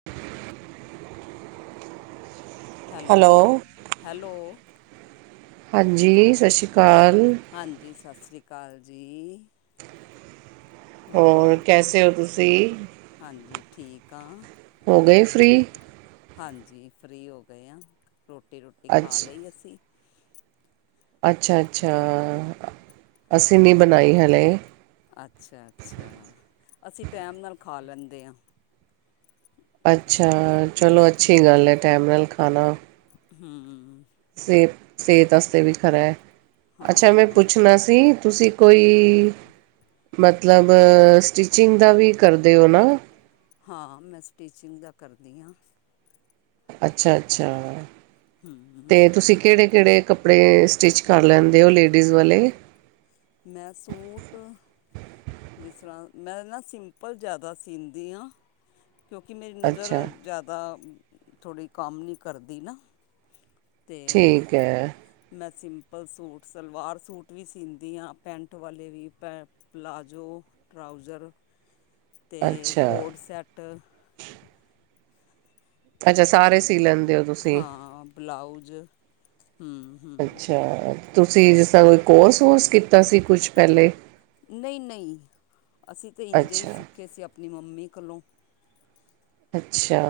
[inaudible] Hello hello. ਹਾਂਜੀ ਸਤਿ ਸ਼੍ਰੀ ਅਕਾਲ। ਹਾਂਜੀ ਸਤਿ ਸ਼੍ਰੀ ਅਕਾਲ ਜੀ। ਹੋਰ ਕੈਸੇ ਓ ਤੁਸੀਂ? ਹਾਂਜੀ ਠੀਕ ਆ। ਹੋ ਗਏ ਫ੍ਰੀ ਹਾਂਜੀ, ਫਰੀ ਹੋ ਗਏ ਆ ਰੋਟੀ ਰੁਟੀ ਖਾ ਅੱਛ ਲੀ ਅਸੀਂ। ਅੱਛਾ ਅੱਛਾ, ਅਤੇ ਅਸੀਂ ਨੀ ਹਾਂਜੀ ਬਣਾਈ ਹਲੇ। ਅੱਛਾ ਅੱਛਾ, ਅਸੀਂ ਟਾਈਮ ਨਾਲ ਖਾ ਲੈਂਦੇ ਆ। ਅੱਛਾ, ਚਲੋ ਅੱਛੀ ਗੱਲ ਐ ਟੈਮ ਨਾਲ ਖਾਣਾ। ਹੂੰ। ਸਿਹਤ ਸਿਹਤ ਵਾਸਤੇ ਵੀ ਖਰਾ ਅੱਛਾ ਮੈਂ ਹਾਂ ਪੁੱਛਣਾ? ਨਈ, ਤੁਸੀਂ ਕੋਈ। ਮਤਲਬ ਸਟਿਚਿੰਗ ਦਾ ਵੀ ਕਰਦੇ ਓ ਨਾ। ਹਾਂ, ਮੈਂ ਸਟੀਚਿੰਗ ਦਾ ਕਰਦੀ ਆ। ਅੱਛਾ ਅੱਛਾ, ਤੇ ਤੁਸੀਂ ਕਿਹੜੇ ਕਿਹੜੇ ਕੱਪੜੇ ਸਟਿੱਚ ਕਰ ਲੈਂਦੇ ਓ ਲੇਡੀਜ਼ ਵਾਲੇ? ਮੈਂ ਸੂਟ ਜਿਸ ਤਰ੍ਹਾਂ ਮੈਂ ਨਾ ਸਿੰਪਲ ਜ਼ਿਆਦਾ ਸੀਂਦੀ ਆ। ਕਿਉਂਕਿ ਮੇਰੀ ਨਜ਼ਰ ਅੱਛਾ ਜ਼ਿਆਦਾ ਥੋੜ੍ਹਾ ਕੰਮ ਨੀ ਕਰਦੀ ਨਾ। ਤੇ ਠੀਕ ਹੈ ਮੈਂ ਸਿੰਪਲ ਸੂਟ ਸਲਵਾਰ ਸੂਟ ਵੀ ਸੀਂਦੀ, ਦੀਆਂ ਪੈਂਟ ਵਾਲੇ ਵੀ ਪੈ ਪਲਾਜ਼ੋ ਟਰਾਊਜ਼ਰ। ਤੇ ਅੱਛਾ ਕੋਡ ਸੈੱਟ। ਅੱਛਾ ਸਾਰੇ ਸੀ ਤੇ ਲੈਂਦੇ ਹੋ ਤੁਸੀਂ ਹਾਂ ਬਲਾਊਜ ਹੂੰ ਹੂੰ ਅੱਛਾ ਤੁਸੀਂ ਜਿਸ ਤਰ੍ਹਾਂ ਕੋਈ ਕੋਰਸ-ਕੁਰਸ ਕੀਤਾ ਸੀ ਕੁਛ ਪਹਿਲੇ ਨਈ ਨਈ, ਅਸੀਂ ਤਾਂ ਇੰਝੇ ਹੀ ਅੱਛਾ ਸਿੱਖੇ ਸੀ ਆਪਣੀ ਮੰਮੀ ਕੋਲੋਂ। ਅੱਛਾ।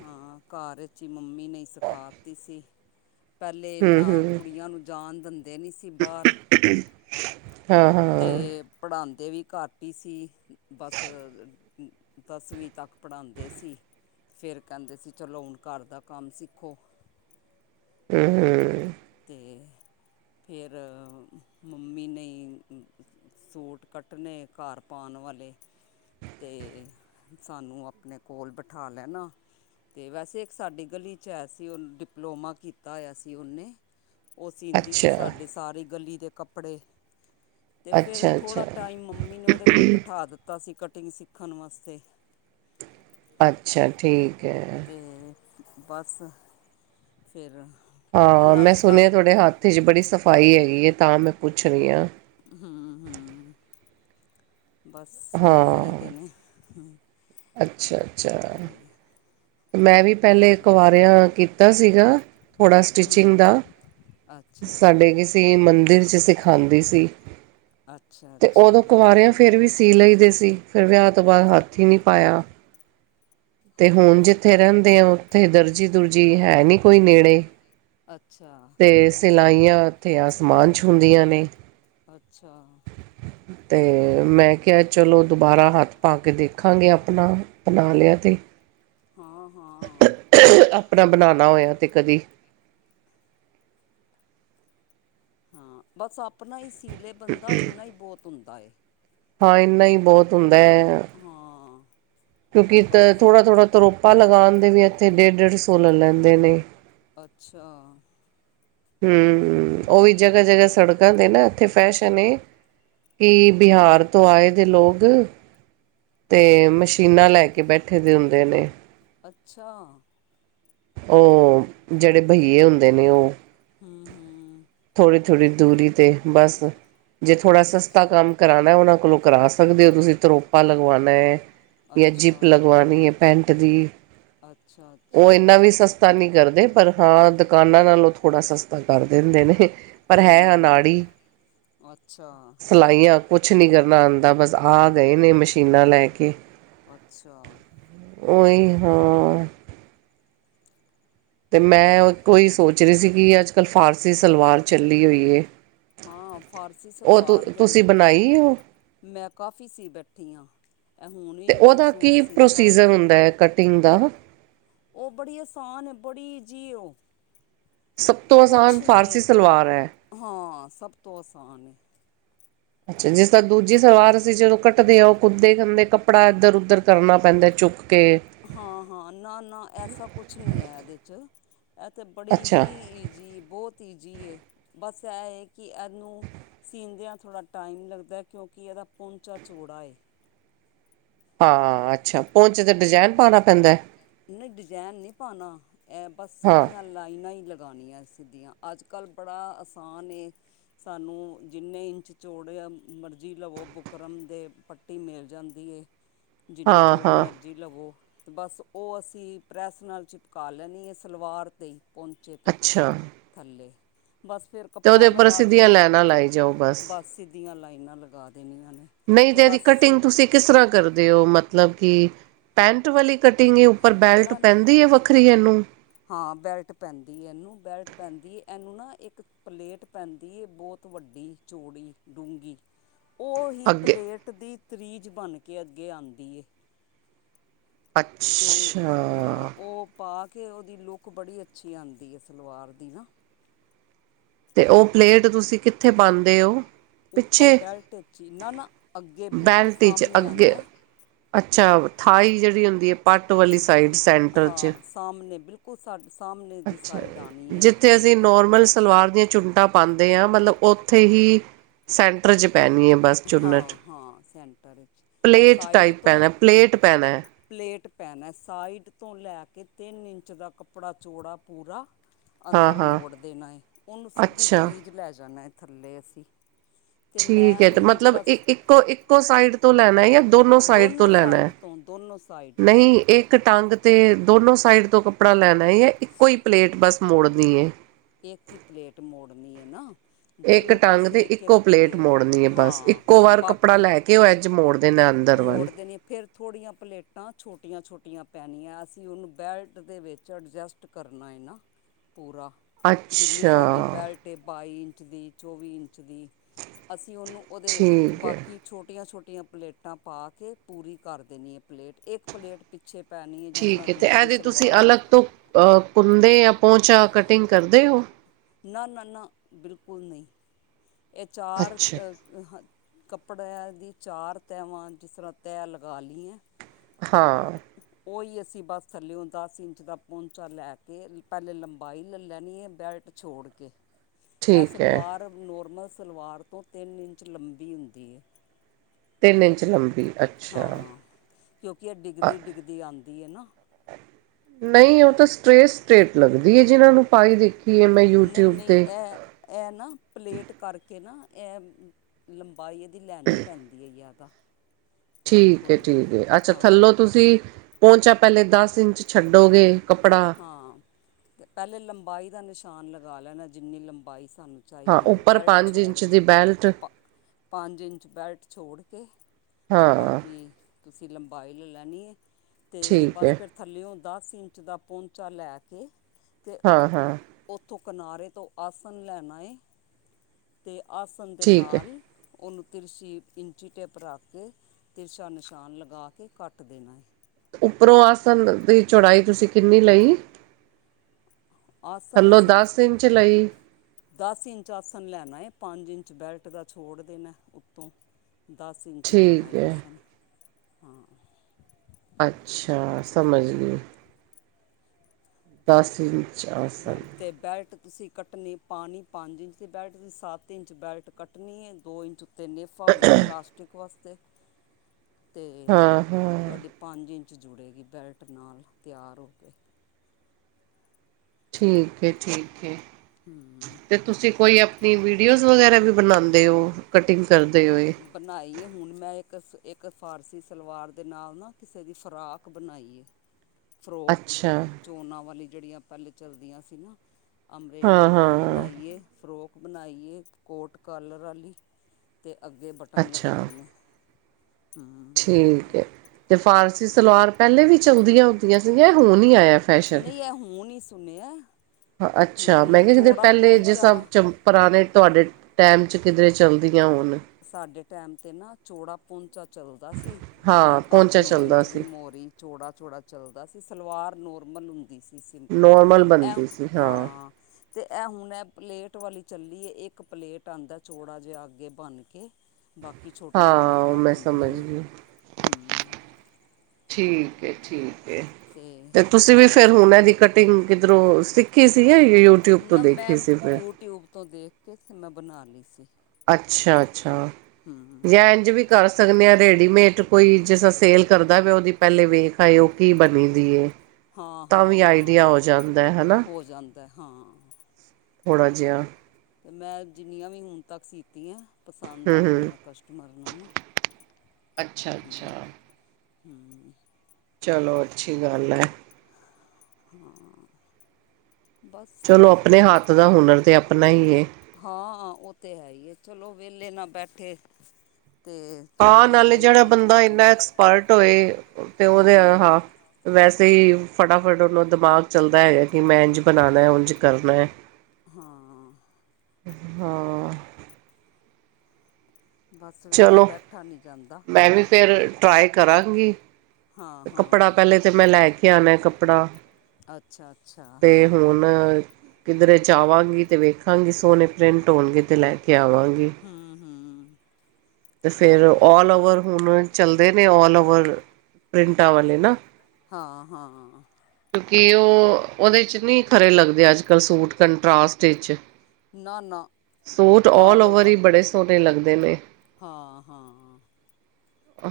ਹਾਂ, ਘਰ ਵਿਚ ਈ ਮੰਮੀ ਨੇ ਸਿਖਾ ਦਿੱਤੀ ਸੀ। ਪਹਿਲੇ ਹਮ ਇਨਾਂ ਹਮ ਕੁੜੀਆਂ ਨੂੰ ਜਾਣ ਦਿੰਦੇ ਨੀ ਸੀ, ਬਾਰ। [unintelligible] ਤੇ ਪੜ੍ਹਾਦੇ ਵੀ ਘਰ ਹੀ ਸੀ, ਬਸ ਦਸਵੀਂ ਤੱਕ ਪੜਾਂਦੇ ਸੀ, ਫਿਰ ਕਹਿੰਦੇ ਸੀ ਚਲੋ ਹੁਣ ਘਰ ਦਾ ਕੰਮ ਸਿੱਖੋ। ਤੇ ਤੇ, ਫੇਰ, ਮੰਮੀ ਨੇ ਸੂਟ ਕੱਟਣੇ ਘਰ ਪਾਣ ਵਾਲੇ, ਤੇ ਸਾਨੂੰ ਆਪਣੇ ਕੋਲ ਬਿਠਾ ਲੈਣਾ। ਅਤੇ ਵੈਸੇ ਇੱਕ ਸਾਡੀ ਗਲੀ 'ਚ ਆਇਆ ਸੀ, ਉਹ ਡਿਪਲੋਮਾ ਕੀਤਾ ਹੋਇਆ ਸੀ ਉਹਨੇ। ਉਹ ਸੀਂਦੀ ਸੀ ਅੱਛਾ ਸਾਡੇ ਸਾਰੀ ਗਲੀ ਦੇ ਕੱਪੜੇ। ਤੇ ਫਿਰ ਅੱਛਾ ਅੱਛਾ ਥੋੜ੍ਹਾ ਟਾਈਮ ਮੰਮੀ ਨੇ ਉਹਦੇ ਕੋਲ ਬਿਠਾ ਦਿੱਤਾ ਸੀ ਕਟਿੰਗ ਸਿੱਖਣ ਵਾਸਤੇ। ਅੱਛਾ ਠੀਕ ਏ। ਤੇ ਬਸ, ਫਿਰ ਹਾਂ, ਹੁਣ ਮੈਂ ਅੱਜ ਕੱਲ ਸੁਣਿਆ ਥੋਡੇ ਹੂੰ ਹੱਥ 'ਚ ਬੜੀ ਸਫ਼ਾਈ ਹੈਗੀ ਹੈ, ਤਾਂ ਮੈਂ ਪੁੱਛ ਰਹੀ ਆਂ। ਹੂੰ-ਹੂੰ ਬਸ ਸੀ ਲਈ ਦੇ ਨੇ। ਅੱਛਾ-ਅੱਛਾ, ਤੇ ਮੈਂ ਵੀ ਪਹਿਲੇ ਹਾਂਜੀ ਕੁਵਾਰਿਆਂ ਕੀਤਾ ਸੀ। ਥੋੜ੍ਹਾ ਸਟਿਚਿੰਗ ਦਾ, ਅੱਛਾ ਸਾਡੇ ਕਿਸ ਤੇ ਮੰਦਿਰ 'ਚ ਸਿਖਾਂਦੇ ਸੀ, ਅੱਛਾ ਤੇ ਅੱਛਾ ਉਦੋਂ ਕੁਵਾਰਿਆਂ ਫਿਰ ਵੀ ਸੀ ਲਈ ਦੇ ਸੀ, ਫਿਰ ਵਿਆਹ ਤੋਂ ਬਾਅਦ ਹੱਥ ਹੀ ਨੀ ਪਾਇਆ। ਤੇ ਹੁਣ ਹੈਲੋ ਜਿੱਥੇ ਰਹਿੰਦੇ ਆ, ਉੱਥੇ ਦਰਜੀ-ਦੁਰਜੀ ਹੈ ਨੀ ਕੋਈ ਨੇੜੇ। ਅੱਛਾ। ਤੇ ਸਿਲਾਈਆਂ ਉੱਥੇ ਆਸਮਾਨ ਛੂਦੀਆਂ ਨੇ। ਅੱਛਾ। [inaudible] ਤੇ ਮੈਂ ਕਿਆ ਚਲੋ ਦੁਬਾਰਾ ਹੱਥ ਪਾ ਕੇ ਦੇਖਾਂਗੇ ਆਪਣਾ, ਬਣਾ ਲਿਆ ਤੇ। ਹੂੰ-ਹੂੰ ਆਪਣਾ ਬਣਾਣਾ ਹੋਇਆ ਤੇ ਕਦੀ। ਹੂੰ ਬਸ ਆਪਣਾ ਹੀ ਸੀਲੇ ਬੰਦਾ ਇੰਨਾ ਹੀ ਬਹੁਤ ਹੁੰਦਾ ਏ। ਹਾਂ ਇੰਨਾ ਈ ਬਹੁਤ ਹੁੰਦਾ। ਹਾਂ। ਕਿਉਂਕਿ ਬਸ ਇਧਰ ਥੋੜ੍ਹਾ-ਥੋੜ੍ਹਾ ਤਰੋਪਾ ਲਗਾਣ ਦੇ ਵੀ ਇੱਥੇ ਡੇਢ-ਡੇਢ ਸੋ ਲੈ ਲੈਂਦੇ ਨੇ। ਅੱਛਾ। ਹੂੰ ਉਹ ਵੀ ਜਗ੍ਹਾ-ਜਗ੍ਹਾ ਸੜਕਾਂ ਤੇ ਨਾ ਇੱਥੇ ਫੈਸ਼ਨ ਏ ਕੀ ਬਿਹਾਰ ਤੋਂ ਆਏ ਦੇ ਲੋਕ, ਤੇ ਮਸ਼ ਸ਼ੀਨਾ ਲੈਕੇ ਬੈਠੇ ਦੇ ਹੁੰਦੇ ਨੇ। ਅੱਛਾ। ਉਹ ਜਿਹੜੇ ਬਈਏ ਹੁੰਦੇ ਨੇ ਉਹ। ਹੂੰ-ਹੂੰ ਹੂੰ ਥੋੜ੍ਹੀ-ਥੋੜ੍ਹੀ ਦੂਰੀ ਤੇ ਬਸ, ਜੇ ਥੋੜ੍ਹਾ ਅੱਛਾ ਸਸਤਾ ਕੰਮ ਕਰਾਣਾ ਉਹਨਾਂ ਕੋਲੋਂ ਕਰਾ ਸਕਦੇ ਹੋ ਤੁਸੀਂ ਤਰੋਪਾ ਲਗਵਾਣਾ, ਅੱਛਾ ਜਾਂ ਅੱਛਾ ਜਿਪ ਲਗਵਾਣੀ ਹੈ ਪੈਂਟ ਦੀ। ਅੱਛਾ। ਉਹ ਇੰਨਾ ਵੀ ਸਸਤਾ ਨੀ ਕਰਦੇ ਪਰ ਹਾਂ ਦਕਾਨਾਂ ਨਾਲੋਂ ਥੋੜ੍ਹਾ ਸਸਤਾ ਕਰ ਦਿੰਦੇ ਨੇ। ਤੇ ਪਰ ਹੂੰ ਹੈ ਹੂੰ ਅਨਾੜੀ। ਅੱਛਾ ਸਲਾ ਈਆਂ ਕੁਛ ਨੀ ਕਰਨਾ ਆਂਦਾ ਬਸ ਆ ਗਏ ਨੇ ਮਸ਼ੀਨਾਂ ਲੈ ਕੇ। ਅੱਛਾ ਓਹੀ ਹਾਂ। ਤੇ ਮੈਂ ਇਕੋ ਓਇ ਸੋਚ ਰੀ ਸੀ ਕਿ ਅੱਜ- ਕੱਲ੍ਹ ਫਾਰਸੀ ਸਲਵਾਰ ਚੱਲੀ ਹੋਈ ਏ। ਹਾਂ ਫਾਰਸੀ ਉਹ ਤੁ ਸਲਵਾਰ ਤੇ ਤੁਸੀਂ ਬਣਾਈ ਉਹ ਮੈਂ ਕਾਫ਼ੀ ਸੀ ਬੈਠੀ ਆ, ਏ ਹੁਣ ਵੀ ਤੇ ਮੈਂ ਇੱਕ ਸੂਟ ਸੀਤਾ ਹੋਇਆ। ਤਿੰਨ ਦਾ ਉਹ ਬੜੀ ਆਸਾਨ ਐ, ਬੜੀ ਜ਼ੀ ਓ ਸਭ ਤੋਂ ਆਸਾਨ ਫਾਰਸੀ ਹੈ ਸਲਵਾਰ ਐ। ਹਾਂ, ਸਭ ਤੋਂ ਆਸਾਨ ਏ ਅੱਛਾ, ਜਿਸ ਤਰ੍ਹਾਂ ਦੂਜੀ ਸਲਵਾਰ ਅਸੀਂ ਜਦੋਂ ਕੱਟਦੇ ਆ ਓ ਕੁੰਦੇ, ਕੰਦੇ ਕੱਪੜਾ ਇੱਧਰ-ਉਧਰ ਕਰਨਾ ਪੈਂਦਾ ਚੁੱਕ ਕੇ ਹਾਂ, ਹਾਂ ਨਾ ਨਾ ਐਸਾ ਕੁਛ ਨੀ ਐ ਇਹਦੇ ਚ ਇਹ ਤੇ ਬੜੀ ਅੱਛਾ ਹੀ ਈਜ਼ੀ ਬਹੁਤ ਈਜ਼ੀ ਏ ਬਸ ਇਹ ਐ ਕਿ ਇਹਨੂੰ ਸੀਂਦਿਆਂ ਥੋੜ੍ਹਾ ਟਾਈਮ ਲੱਗਦਾ, ਕਿਉਂਕਿ ਇਹਦਾ ਪਹੁੰਚਾ ਚੌੜਾ ਏ। ਹਾਂ, ਅੱਛਾ ਪੌਂਚੇ ਤੇ ਡਿਜਾਇਨ ਪਾਣਾ ਪੈਂਦਾ ਨਹੀਂ ਡਿਜਾਇਨ ਨਹੀਂ ਪਾਣਾ ਇਹ ਬਸ ਹਾਂ ਸਿੱਧੀਆਂ ਲਾਈਨਾਂ ਈ ਲਗਾਣੀਆਂ ਸਿੱਧੀਆਂ ਅੱਜ ਕੱਲ੍ਹ ਬੜਾ ਆਸਾਨ ਏ। ਸਾਨੂੰ ਜਿੰਨੇ ਇੰਚ ਚੋੜੇ ਮਰਜ਼ੀ ਲਵੋ ਬੁਕਰਮ ਦੇ ਪੱਟੀ ਮਿਲ ਜਾਂਦੀ ਐ। [inaudible] ਜਿੰਨੀ ਚੌੜੀ ਹਾਂ ਮਰਜ਼ੀ ਲਵੋ ਬਸ ਓ ਅਸੀਂ ਪ੍ਰੈਸ ਨਾਲ ਚਿਪਕਾ ਲੈਂਣੀ ਐ ਸਲਵਾਰ ਤੇ ਈ ਪੌਂਚੇ ਤੇ ਅੱਛਾ ਥੱਲੇ ਬਸ ਫਿਰ ਤੇ ਕੱਪੜਾ ਉਹਦੇ ਉੱਪਰ ਲਗਾ ਸਿੱਧੀਆਂ ਦੇਣਾ ਲਾਈਨਾਂ ਲਾਈ ਜਾਓ ਬਸ ਸਿੱਧੀਆਂ ਲਾਈਨਾਂ ਲਗਾ ਦੇਣੀਆਂ ਨੇ। ਨਹੀਂ ਤੇ ਇਹਦੀ ਕਟਿੰਗ ਤੁਸੀਂ ਕਿਸ ਤਰ੍ਹਾਂ ਕਰਦੇ ਓ ਮਤਲਬ ਕਿ ਪੈਂਟ ਵਾਲੀ ਕਟਿੰਗ ਦੇ ਉੱਪਰ ਬੈਲਟ ਨਾ ਪੈਂਦੀ ਐ ਵੱਖਰੀ ਇਹਨੂੰ ਹਾਂ ਬੈਲਟ ਪੈਂਦੀ ਐ ਇਹਨੂੰ ਬੈਲਟ ਪੈਂਦੀ ਐ ਇਹਨੂੰ ਨਾ ਇੱਕ ਪਲੇਟ ਪੈਂਦੀ ਐ ਬਹੁਤ ਤੋਂ ਵੱਡੀ ਚੋੜੀ ਡੂੰਗੀ। [inaudible] ਓਹੀ ਅੱਗੇ ਪਲੇਟ ਦੀ ਤਰੀਜ ਬਣ ਕੇ ਅੱਗੇ ਆਂਦੀ ਏ। ਤੇ ਅੱਛਾ ਹਾਂ, ਓ ਪਾ ਕੇ ਉਹਦੀ ਲੁੱਕ ਬੜੀ ਅੱਛੀ ਆਂਦੀ ਐ ਸਲਵਾਰ ਦੀ ਨਾ। ਤੇ ਓ ਪਲੇਟ ਤੁਸੀਂ ਕਿੱਥੇ ਪਾਂਦੇ ਓ ਉੱਪਰ ਬੈਲਟ ਚ ਈ ਨਾ ਨਾ ਅੱਗੇ ਬਿਲਕੁਲ ਬੈਲਟ ਚ ਸਾਮਣੇ ਅੱਗੇ ਆਂਦਾ। ਅੱਛਾ ਥਾਂਈ ਜਿਹੜੀ ਹੁੰਦੀ ਐ ਪੱਟ ਵਾਲੀ ਸਾਈਡ ਸੈਟ ਹਾਂ, ਸਾਹਮਣੇ ਬਿਲਕੁਲ ਸਾਡ ਸਾਹਮਣੇ ਦੀ ਅੱਛਾ, ਸਾਈਡ ਜੀ ਆਉਣੀ ਹੈ ਜਿੱਥੇ ਅਸੀਂ ਪਲੇਟ ਨੋਰਮਲ ਸਲਵਾਰ ਦੀਆਂ ਚੁੰਮਟਾਂ ਪਾਂਦੇ ਆ ਮਤਲਬ ਉੱਥੇ ਹੀ, ਸੈਂਟਰ 'ਚ ਪੈਣੀ ਐ ਬਸ ਚੁਨਟ ਹਾਂ ਹਾਂ ਸੈਂਟਰ ਵਿੱਚ ਇਹ ਪਲੇਟ ਸਾਈਡ ਟਾਈਪ ਤੋਂ ਪੈਣਾ ਪਲੇਟ ਪੈਣਾ। ਪਲੇਟ ਪੈਣਾ ਸਾਈਡ ਤੋਂ ਲੈ ਕੇ ਤਿੰਨ ਇੰਚ ਦਾ ਕੱਪੜਾ ਚੌੜਾ ਪੂਰਾ। ਹਾਂ ਅੰਦਰ ਹਾਂ ਮੋੜ ਦੇਣਾ ਏ, ਉਹਨੂੰ ਸਿੱਧੀ ਅੱਛਾ ਤਰੀਜ਼ ਲੈ ਜਾਣਾ ਥੱਲੇ ਅਸੀਂ ਤੇ ਠੀਕ ਮੈਂ ਹੈ ਹੁਣ ਮਤਲਬ ਜਿਹੜਾ ਇੱਕੋ-ਇੱਕੋ ਸਾਈਡ ਤੋਂ ਲੈਣਾ ਜਾ ਦੋਨੋ ਸਾਈਡ ਤੋਂ ਲੈਣਾ ਸਾਈਡ ਤੋਂ ਦੋਨੋ ਸਾਈਡ ਤੋਂ ਨਹੀਂ ਇੱਕ ਟੰਗ ਤੇ ਦੋਨੋ ਸਾਈਡ ਤੋਂ ਕੱਪੜਾ ਲੈਣਾ ਜਾ ਇੱਕੋ ਈ ਪਲੇਟ ਬਸ ਮੋੜਨੀ ਐ। ਇੱਕ ਈ ਪਲੇਟ ਮੋੜਨੀ ਐ ਨਾ। ਇੱਕ ਦੋਨੋਂ ਟੰਗ ਤੇ ਪਾਸੇ ਇੱਕ ਇੱਕੋ ਇੱਕ ਪਲੇਟ ਮੋੜਨੀ ਹੈ ਬਸ, ਹਾਂ ਇੱਕੋ ਹਾਂ ਵਾਰ ਕੱਪੜਾ ਬਾਕੀ ਲੈ ਕੇ ਇ ਜੇ ਮੋੜਦੇ ਨਾ ਏ ਅੰਦਰ ਵੱਲ ਮੋੜ ਦੇਣੀ ਹੈ। ਫਿਰ ਥੋੜੀਆਂ ਪਲੇਟਾਂ ਛੋਟੀਆਂ- ਛੋਟੀਆਂ ਪੈਣੀਆਂ ਅਸੀਂ ਉਹਨੂੰ ਬੈਲਟ ਦੇ ਵਿੱਚ ਐਡਜਸਟ- ਕਰਨਾ ਏ ਨਾ ਪੂਰਾ ਜਿੰਨੀ ਅੱਛਾ ਸਾਡੀ ਬੈਲਟ- ਟੇ ਬਾਈ ਇੰਚ ਦੀ, ਚੌਵੀ ਇੰਚ ਦੀ, ਅਸੀਂ ਉਹਨੂੰ ਉਹਦੇ ਵਿੱਚ ਠੀਕ ਹੈ। ਬਾਕੀ- ਛੋਟੀਆਂ- ਛੋਟੀਆਂ ਪਲੇਟਾਂ ਪਾ ਕੇ ਪੂਰੀ ਕਰ ਦੇਣੀ ਹੈ ਪਲੇਟ, ਇੱਕ ਪਲੇਟ ਪਿੱਛੇ ਪੈਣੀ ਹੈ ਜਿਸ ਤਰਾਂ ਦੂਸਰੀ ਸਲਵਾਰ ਨੂੰ, ਆ ਕੁੁੰਦੇ ਜਾਂ ਪਹੁੰਚਾ ਕਟਿੰਗ ਕਰਦੇ ਹੋ? ਨਾ- ਨਾ, ਨਾ ਬਿਲਕੁਲ ਨਹੀਂ ਇਹ ਚਾਰ- ਅੱਛਾ ਹ ਕੱਪੜਿਆਂ ਦੀ ਚਾਰ ਤੈਵਾਂ ਜਿਸ ਤਰਾਂ ਤੈਅ ਲਗਾ ਲਈਆਂ। ਹਾਂ। ਉਹੀ ਅਸੀਂ ਬਸ ਥੱਲੇਓ ਦਸ ਇੰਚ ਦਾ ਪਹੁੰਚਾ ਲੈ ਕੇ, ਪਹਿਲੇ ਲੰਬਾਈ ਲੈ ਲੈਣੀ ਹੈ ਬੈਲਟ ਛੋੜ ਕੇ। ਇਹ ਠੀਕ ਹੈ ਸਲਵਾਰ, ਨਾਰਮਲ ਸਲਵਾਰ ਤੋਂ ਤਿੰਨ ਇੰਚ ਲੰਬੀ ਹੁੰਦੀ ਹੈ। ਤਿੰਨ ਇੰਚ ਲੰਬੀ, ਅੱਛਾ। ਕੀ ਏ ਡਿੱਗਦੀ- ਡਿੱਗਦੀ ਆਉਂਦੀ ਹੈ ਨਾ। ਨਹੀਂ ਉਹ ਤਾਂ ਸਟਰੇਟ- ਸਟਰੇਟ ਲੱਗਦੀ ਹੈ, ਜਿਹਨਾਂ ਨੂੰ ਪਾਈ ਦੇਖੀ ਹੈ ਮੈਂ। ਨਹੀਂ- ਯੂਟਿਊਬ ਨਹੀਂ, ਤੇ ਇਹ- ਇਹ ਨਾ ਪਲੇਟ ਕਰਕੇ ਨਾ ਇਹ ਲੰ- ਬਾਈ ਇਹਦੀ ਲੈਣੀ ਪੈਂਦੀ ਹੈ ਜ਼ਿਆਦਾ। ਠੀਕ ਏ- ਥੋੜ੍ਹੀ ਜਿਹੀ ਠੀਕ ਏ ਅੱਛਾ ਹਾਂ ਥੱਲੋਂ ਤੁਸੀਂ ਪਹੁੰਚਾ ਪਹਿਲੇ ਦਸ ਇੰਚ ਛੱਡੋਗੇ ਕੱਪੜਾ, ਹਾਂ ਤੇ ਪਹਿਲੇ ਲੰਬਾਈ ਦਾ ਨਿਸ਼ਾਨ ਲਗਾ ਲੈਣਾ ਜਿੰਨੀ ਲੰਬਾਈ ਸਾਨੂੰ ਹਾਂ ਚਾਹੀਦੀ ਹੈ ਉੱਪਰ ਬੈਲਟ ਪੰਜ ਇੰਚ ਛੋੜਦੇ ਦੀ ਨ, ਬੈਲਟ ਪੰਜ ਇੰਚ ਬੈਲਟ ਛੋੜ ਕੇ ਹਾਂ ਬਾਕੀ, ਤੁਸੀਂ ਲੰਬਾਈ ਲੈ ਲੈਣੀ ਹੈ, ਅਤੇ ਠੀਕ ਹੈ ਬਸ ਫੇਰ ਥੱਲਿਓ ਦਸ ਇੰਚ ਦਾ ਪਹੁੰਚਾ ਲੈ ਕੇ, ਹਾਂ- ਹਾਂ। ਉੱਥੋਂ ਕਿਨਾਰੇ ਤੋਂ ਆਸਣ ਲੈਣਾ ਏ, ਤੇ ਆਸਣ ਦੇ ਠੀਕ ਹੈ ਨਾਲ ਉਹਨੂੰ ਤਿਰਛੀ ਇੰਚੀਟੇਪ ਰੱਖ ਕੇ ਤਿਰਸ਼ਾ ਨਿਸ਼ਾਨ ਲਗਾ ਕੇ ਕੱਟ ਦੇਣਾ ਹੈ। ਉੱਪਰੋਂ ਆਸਣ ਦੀ ਚੌੜਾਈ ਤੁਸੀਂ ਕਿੰਨੀ ਲਈ? ਥੱਲੋਂ ਦਸ ਇੰਚ ਲਈ। ਦਸ ਇੰਚ ਆਸਣ ਲੈਣਾ ਏ, ਪੰਜ ਇੰਚ ਬੈਲਟ ਦਾ ਛੋੜ ਦੇਣਾ ਉੱਤੋਂ। ਦਸ ਇੰਚ ਲੈਣਾ ਠੀਕ ਏ ਹੈ ਆਸਨ, ਹਾਂ। ਅੱਛਾ, ਸਮਝ ਗਈ। ਦਸ ਇੰਚ ਆਸਣ। ਅਤੇ ਬੈਲਟ ਤੁਸੀਂ ਕੱਟਣੀ ਪਾਣੀ ਪੰਜ ਇੰਚ ਦੀ, ਬੈਲਟ ਤੁਸੀਂ ਸੱਤ ਇੰਚ ਬੈਲਟ ਕੱਟਣੀ ਹੈ, ਦੋ ਇੰਚ ਤੇ ਨੇਫਾ ਹੋ ਜਾਵੇਗਾ ਲਾਸਟਿਕ ਵਾਸਤੇ, ਅਤੇ ਹਾਂ ਹਾਂ ਤੁਹਾਡੀ ਪੰਜ ਇੰਚ ਜੁੜੇਗੀ ਬੈਲਟ ਨਾਲ ਤਿਆਰ ਹੋ ਕੇ। ਠੀਕ ਹੈ- ਠੀਕ ਹੈ। ਹੂੰ। ਤੇ ਤੁਸੀਂ ਕੋਈ ਆਪਣੀ ਵੀਡੀਓਜ਼ ਵਗੈਰਾ ਵੀ ਬਣਾਉਂਦੇ ਹੋ, ਕਟਿੰਗ ਕਰਦੇ ਹੋਏ। ਬਣਾਈ ਹੈ ਹੁਣ ਮੈਂ ਇੱਕ ਸ ਇੱਕ ਫਾਰਸੀ ਸਲਵਾਰ ਦੇ ਨਾਲ ਨਾ, ਕਿਸੇ ਦੀ ਫਰਾਕ ਬਣਾਈ ਹੈ। ਫਰੋਕ ਅੱਛਾ ਚੋਨਾਂ ਵਾਲੀ ਜਿਹੜੀਆਂ ਪਹਿਲੇਾਂ ਚੱਲਦੀਆਂ ਸੀ ਨਾ। ਅੰਬਰੇਲਾ ਹਾਂ ਬਾਂਹ ਹਾਂ ਬਣਾਈ ਏ, ਫਰੋਕ ਬਣਾਈ ਏ, ਕੋਟ ਕਾਲਰ ਵਾਲੀ। ਤੇ ਅੱਗੇ ਬਟਨ ਅੱਛਾ ਲਗਾਏ ਨੇ। ਹੂੰ ਠੀਕ ਹੈ, ਤੇ ਫ਼ਾਰਸੀ ਸਲਵਾਰ ਪਹਿਲੇ ਵੀ ਚਲਦੀਆਂ ਹੁੰਦੀਆਂ ਸੀਗੀਆਂ ਹੁਣ ਹੀ ਆਇਆ। ਫੈਸ਼ਨ ਨਹੀਂ ਇਹ ਹੁਣ ਹੀ ਸੁਣਿਆ। ਹ ਅੱਛਾ ਹੁਣ ਹੀ ਮੈਂ ਕਿਹਾ ਕਿਧਰੇ ਚੌੜਾ ਪਹਿਲੇ ਜਿਸ ਚ ਪੌਂਚਾ ਪੁਰਾਣੇ ਤੁਹਾਡੇ ਟਾਈਮ, ਚ ਕਿਧਰੇ ਚੱਲਦੀਆਂ ਹੋਣ। ਸਾਡੇ ਟਾਈਮ ਤੇ ਨਾ, ਚੌੜਾ ਪਹੁੰਚਾ ਚੱਲਦਾ ਸੀ। ਅ ਹਾਂ ਅੱਠ, ਪਹੁੰਚਾ ਨੌ ਚੱਲਦਾ ਇੰਚ ਦੀ ਸੀ ਮੋਹਰੀ ਚੌੜਾ- ਚੌੜਾ ਚੱਲਦਾ ਸੀ ਸਲਵਾਰ ਨੋਰਮਲ ਹੁੰਦੀ ਸੀ। ਇਸੇ ਲਿਤਾਂ ਨੋਰਮਲ ਐ ਬਣਦੀ ਹੁਣ ਸੀ ਹਾਂ। ਤੇ ਐ ਹੁਨ ਐ ਪਲੇਟ ਵਾਲੀ ਚੱਲੀ ਏ, ਇੱਕ ਪਲੇਟ ਆਂਦਾ ਚੌੜਾ ਜੇਆ ਅੱਗੇ ਬੰ ਕੇ ਬਾਕੀ ਛੋਟੀਆਂ ਹਾਂ ਪਲੇਟਾਂ ਮੈਂ ਪੈਂਦੀਆਂ ਸਮਝ ਨੇ, ਗਈ ਹੂੰ। ਠੀਕ ਏ-ਠੀਕ ਏ, ਤੇ ਤੁਸੀਂ ਵੀ ਪਾਈ ਫੇਰ ਹੋਣ ਐਦੀ ਕਟਿੰਗ ਕੀਦਰੋਂ ਸਿੱਖੀ ਸੀ? ਯਾ ਨਾ, ਮੈਂਮ ਯੂਟਿਊਬ ਤੋਂ ਦੇਖ ਕੇ ਤੇ ਮੈਂ ਬਣਾ ਲੀ ਸੀ। ਅੱਛਾ -ਅੱਛਾ, ਹੂੰ ਜਾਂ ਐਂੱਜ ਵੀ ਕਰ ਸਕਨੇ ਆਂ ਰੇਡੀਮੇਟ ਕੋਈ ਜੈਸਾ ਸੇਲ ਕਰਦਾ ਪੇਆ ਵੇ ਓਦੀ ਪੈਲੇ ਵੇਖ ਆਏਓ, ਕੀ ਬਣੀ ਵੀ ਐ। ਹਾਂ ਤਾਂ ਹਾਂ ਵੀ ਹਾਂ ਆਈਡੀਆ ਹੋ ਜਾਂਦਾ, ਹਨਾ? ਹੋ ਜਾਂਦਾ ਹਾਂ ਥੋੜਾ ਜੇਆ ਤ ਮੈਂ ਜਿੰਨੀਆਂ ਵੀ ਹੁਣ ਤੱਕ ਸੀਤੀਆਂ ਪਸੰਦ ਹੂੰ ਆ ਹੂੰ ਗਈਆਂ ਕਸਟਮਰ ਨੂੰ ਨਾ, ਅੱਛਾ ਹਾ। ਅੱਛਾ ਹੂੰ। ਚਲੋ ਅੱਛੀ ਗੱਲ ਐ। ਹਾਂ। ਚਲੋ ਆਪਨੇ ਹੱਥ ਦਾ ਹੁਨਰ ਤੇ ਆਪਨਾ ਈ ਏਂ। ਹਾਂ ਆਂ ਉ ਤੇ ਹੈ ਈ ਐ, ਚਲੋ ਵਿਹਲੇ ਨਾ ਬੈਠੇ, ਤੇ- ਹਾਂ ਨਾਲੇ ਜੇੜਾ ਬੰਦਾ ਏਨਾ ਐਕਸਪਲਟ ਓਏ, ਓ ਤੇ ਓ ਹਾਂ ਵੈਸੇ ਈ, ਫਟਾਫਟ ਉਨੂੰ ਦਿਮਾਗ ਚੱਲਦਾ ਹੈਗਾ ਕਿ ਮੈਂ ਇੰਝ ਬਾਨਾਨਾ ਉਂਝ ਕਰਨਾ ਐਂ। ਹਾਂ। ਹਾਂ। ਬਸ ਵੇਲੇ ਚਲੋ ਬੈਠਾ ਨੀ ਜਾਂਦਾ ਮੈਂ ਵੀ ਅਤੇ ਫੇਰ, ਟਰਾਈ ਕਰਾਂਗੀ। ਹਾਂ ਤੇ ਕੱਪੜਾ ਹਾਂ ਪੈਲੇ ਤੇ ਮੈਂ ਲੈ ਕੇ ਆਨਾ ਏ, ਕੱਪੜਾ, ਅੱਛਾ ਅੱਛਾ ਤੇ ਹੁਣ, ਕਿੱਧਰੇ ਚਾਂਵਾਂਗੀ ਤੇ ਵੇਖਾਂਗੀ ਸੋਹਣੇ ਪ੍ਰਿੰਟ ਹੋਣਗੇ ਤੇ ਲੈ ਕੇ ਆਵਾਂਗੀ। ਹੂੰ-ਹੂੰ। ਤੇ ਫੇਰ ਓਲ ਓਵਰ ਹੁਨ ਚੱਲਦੇ ਨੇ ਓਲ ਓਵਰ, ਪ੍ਰਿੰਟਾਂ ਵਾਲੇ ਨਾ ਹਾਂ- ਹਾਂ। ਕਿਉਂਕਿ ਉ, ਉਂਦੇ ਚ, ਨੀ ਖਰੇ ਲੱਗਦੇ ਅੱਜ ਕੱਲ ਸੂਟ ਕੰਟਾਸਟ ਇਚ। ਨਾ ਨਾ ਸੂਟ ਓਲ ਓਵਰ ਈ ਬੜੇ ਸੋਨੇ ਲੱਗਦੇ ਨੇ। ਹਾਂ -ਹਾਂ।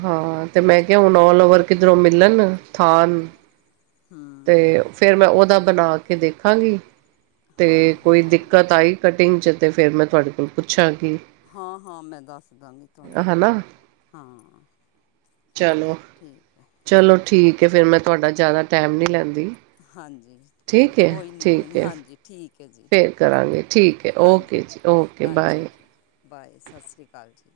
ਹਾਂ। ਤੇ ਮੈਂ ਕਿਹਾ ਹੁਣ ਔਲ ਓਵਰ ਚਲੋ ਕਿੱਧਰੋਂ ਮਿਲਣ, ਥਾਨ, ਹੂੰ ਤੇ ਫੇਰ ਮੈਂ ਓਦਾ ਬਣਾ ਕੇ ਦੇਖਾਂਗੀ, ਤੇ ਹਾਂ ਕੋਈ ਹਾਂ ਦਿੱਕਤ ਆਈ ਕਟਿੰਗ ਚ ਤੇ ਫੇਰ ਮੈਂ ਤੁਆਡੇ ਕੋਲ ਪੁੱਛਾਂਗੀ। ਹਾਂ -ਹਾਂ ਮੈਂ ਦੱਸ ਦਾਂਗੀ। ਤੁਹਾਨੂੰ ਹਨਾ ਹਾਂ ਚਲੋ। ਠੀਕ ਐ। ਚਲੋ ਠੀਕ ਐ ਫਿਰ ਮੈਂ ਤੁਹਾਡਾ ਜ਼ਿਆਦਾ ਟੈਮ ਨੀ ਲੈਂਦੀ। ਹਾਂਜੀ ਕੋ ਠੀਕ ਹੈ ਕੋਈ ਨੀ ਕੋਈ ਠੀਕ ਨੀ ਹੈ ਹਾਂਜੀ। ਠੀਕ ਐ ਜੀ, ਫਿਰ ਕਰਾਂਗੇ ਠੀਕ ਹੈ ਓਕੇ ਹਾਂਜੀ, ਜੀ ਓਕੇ ਅੱਛਾ ਬਾਏ ਜੀ। ਬਾਏ ਸਾਸਰੀ ਕਾਲ ਜੀ।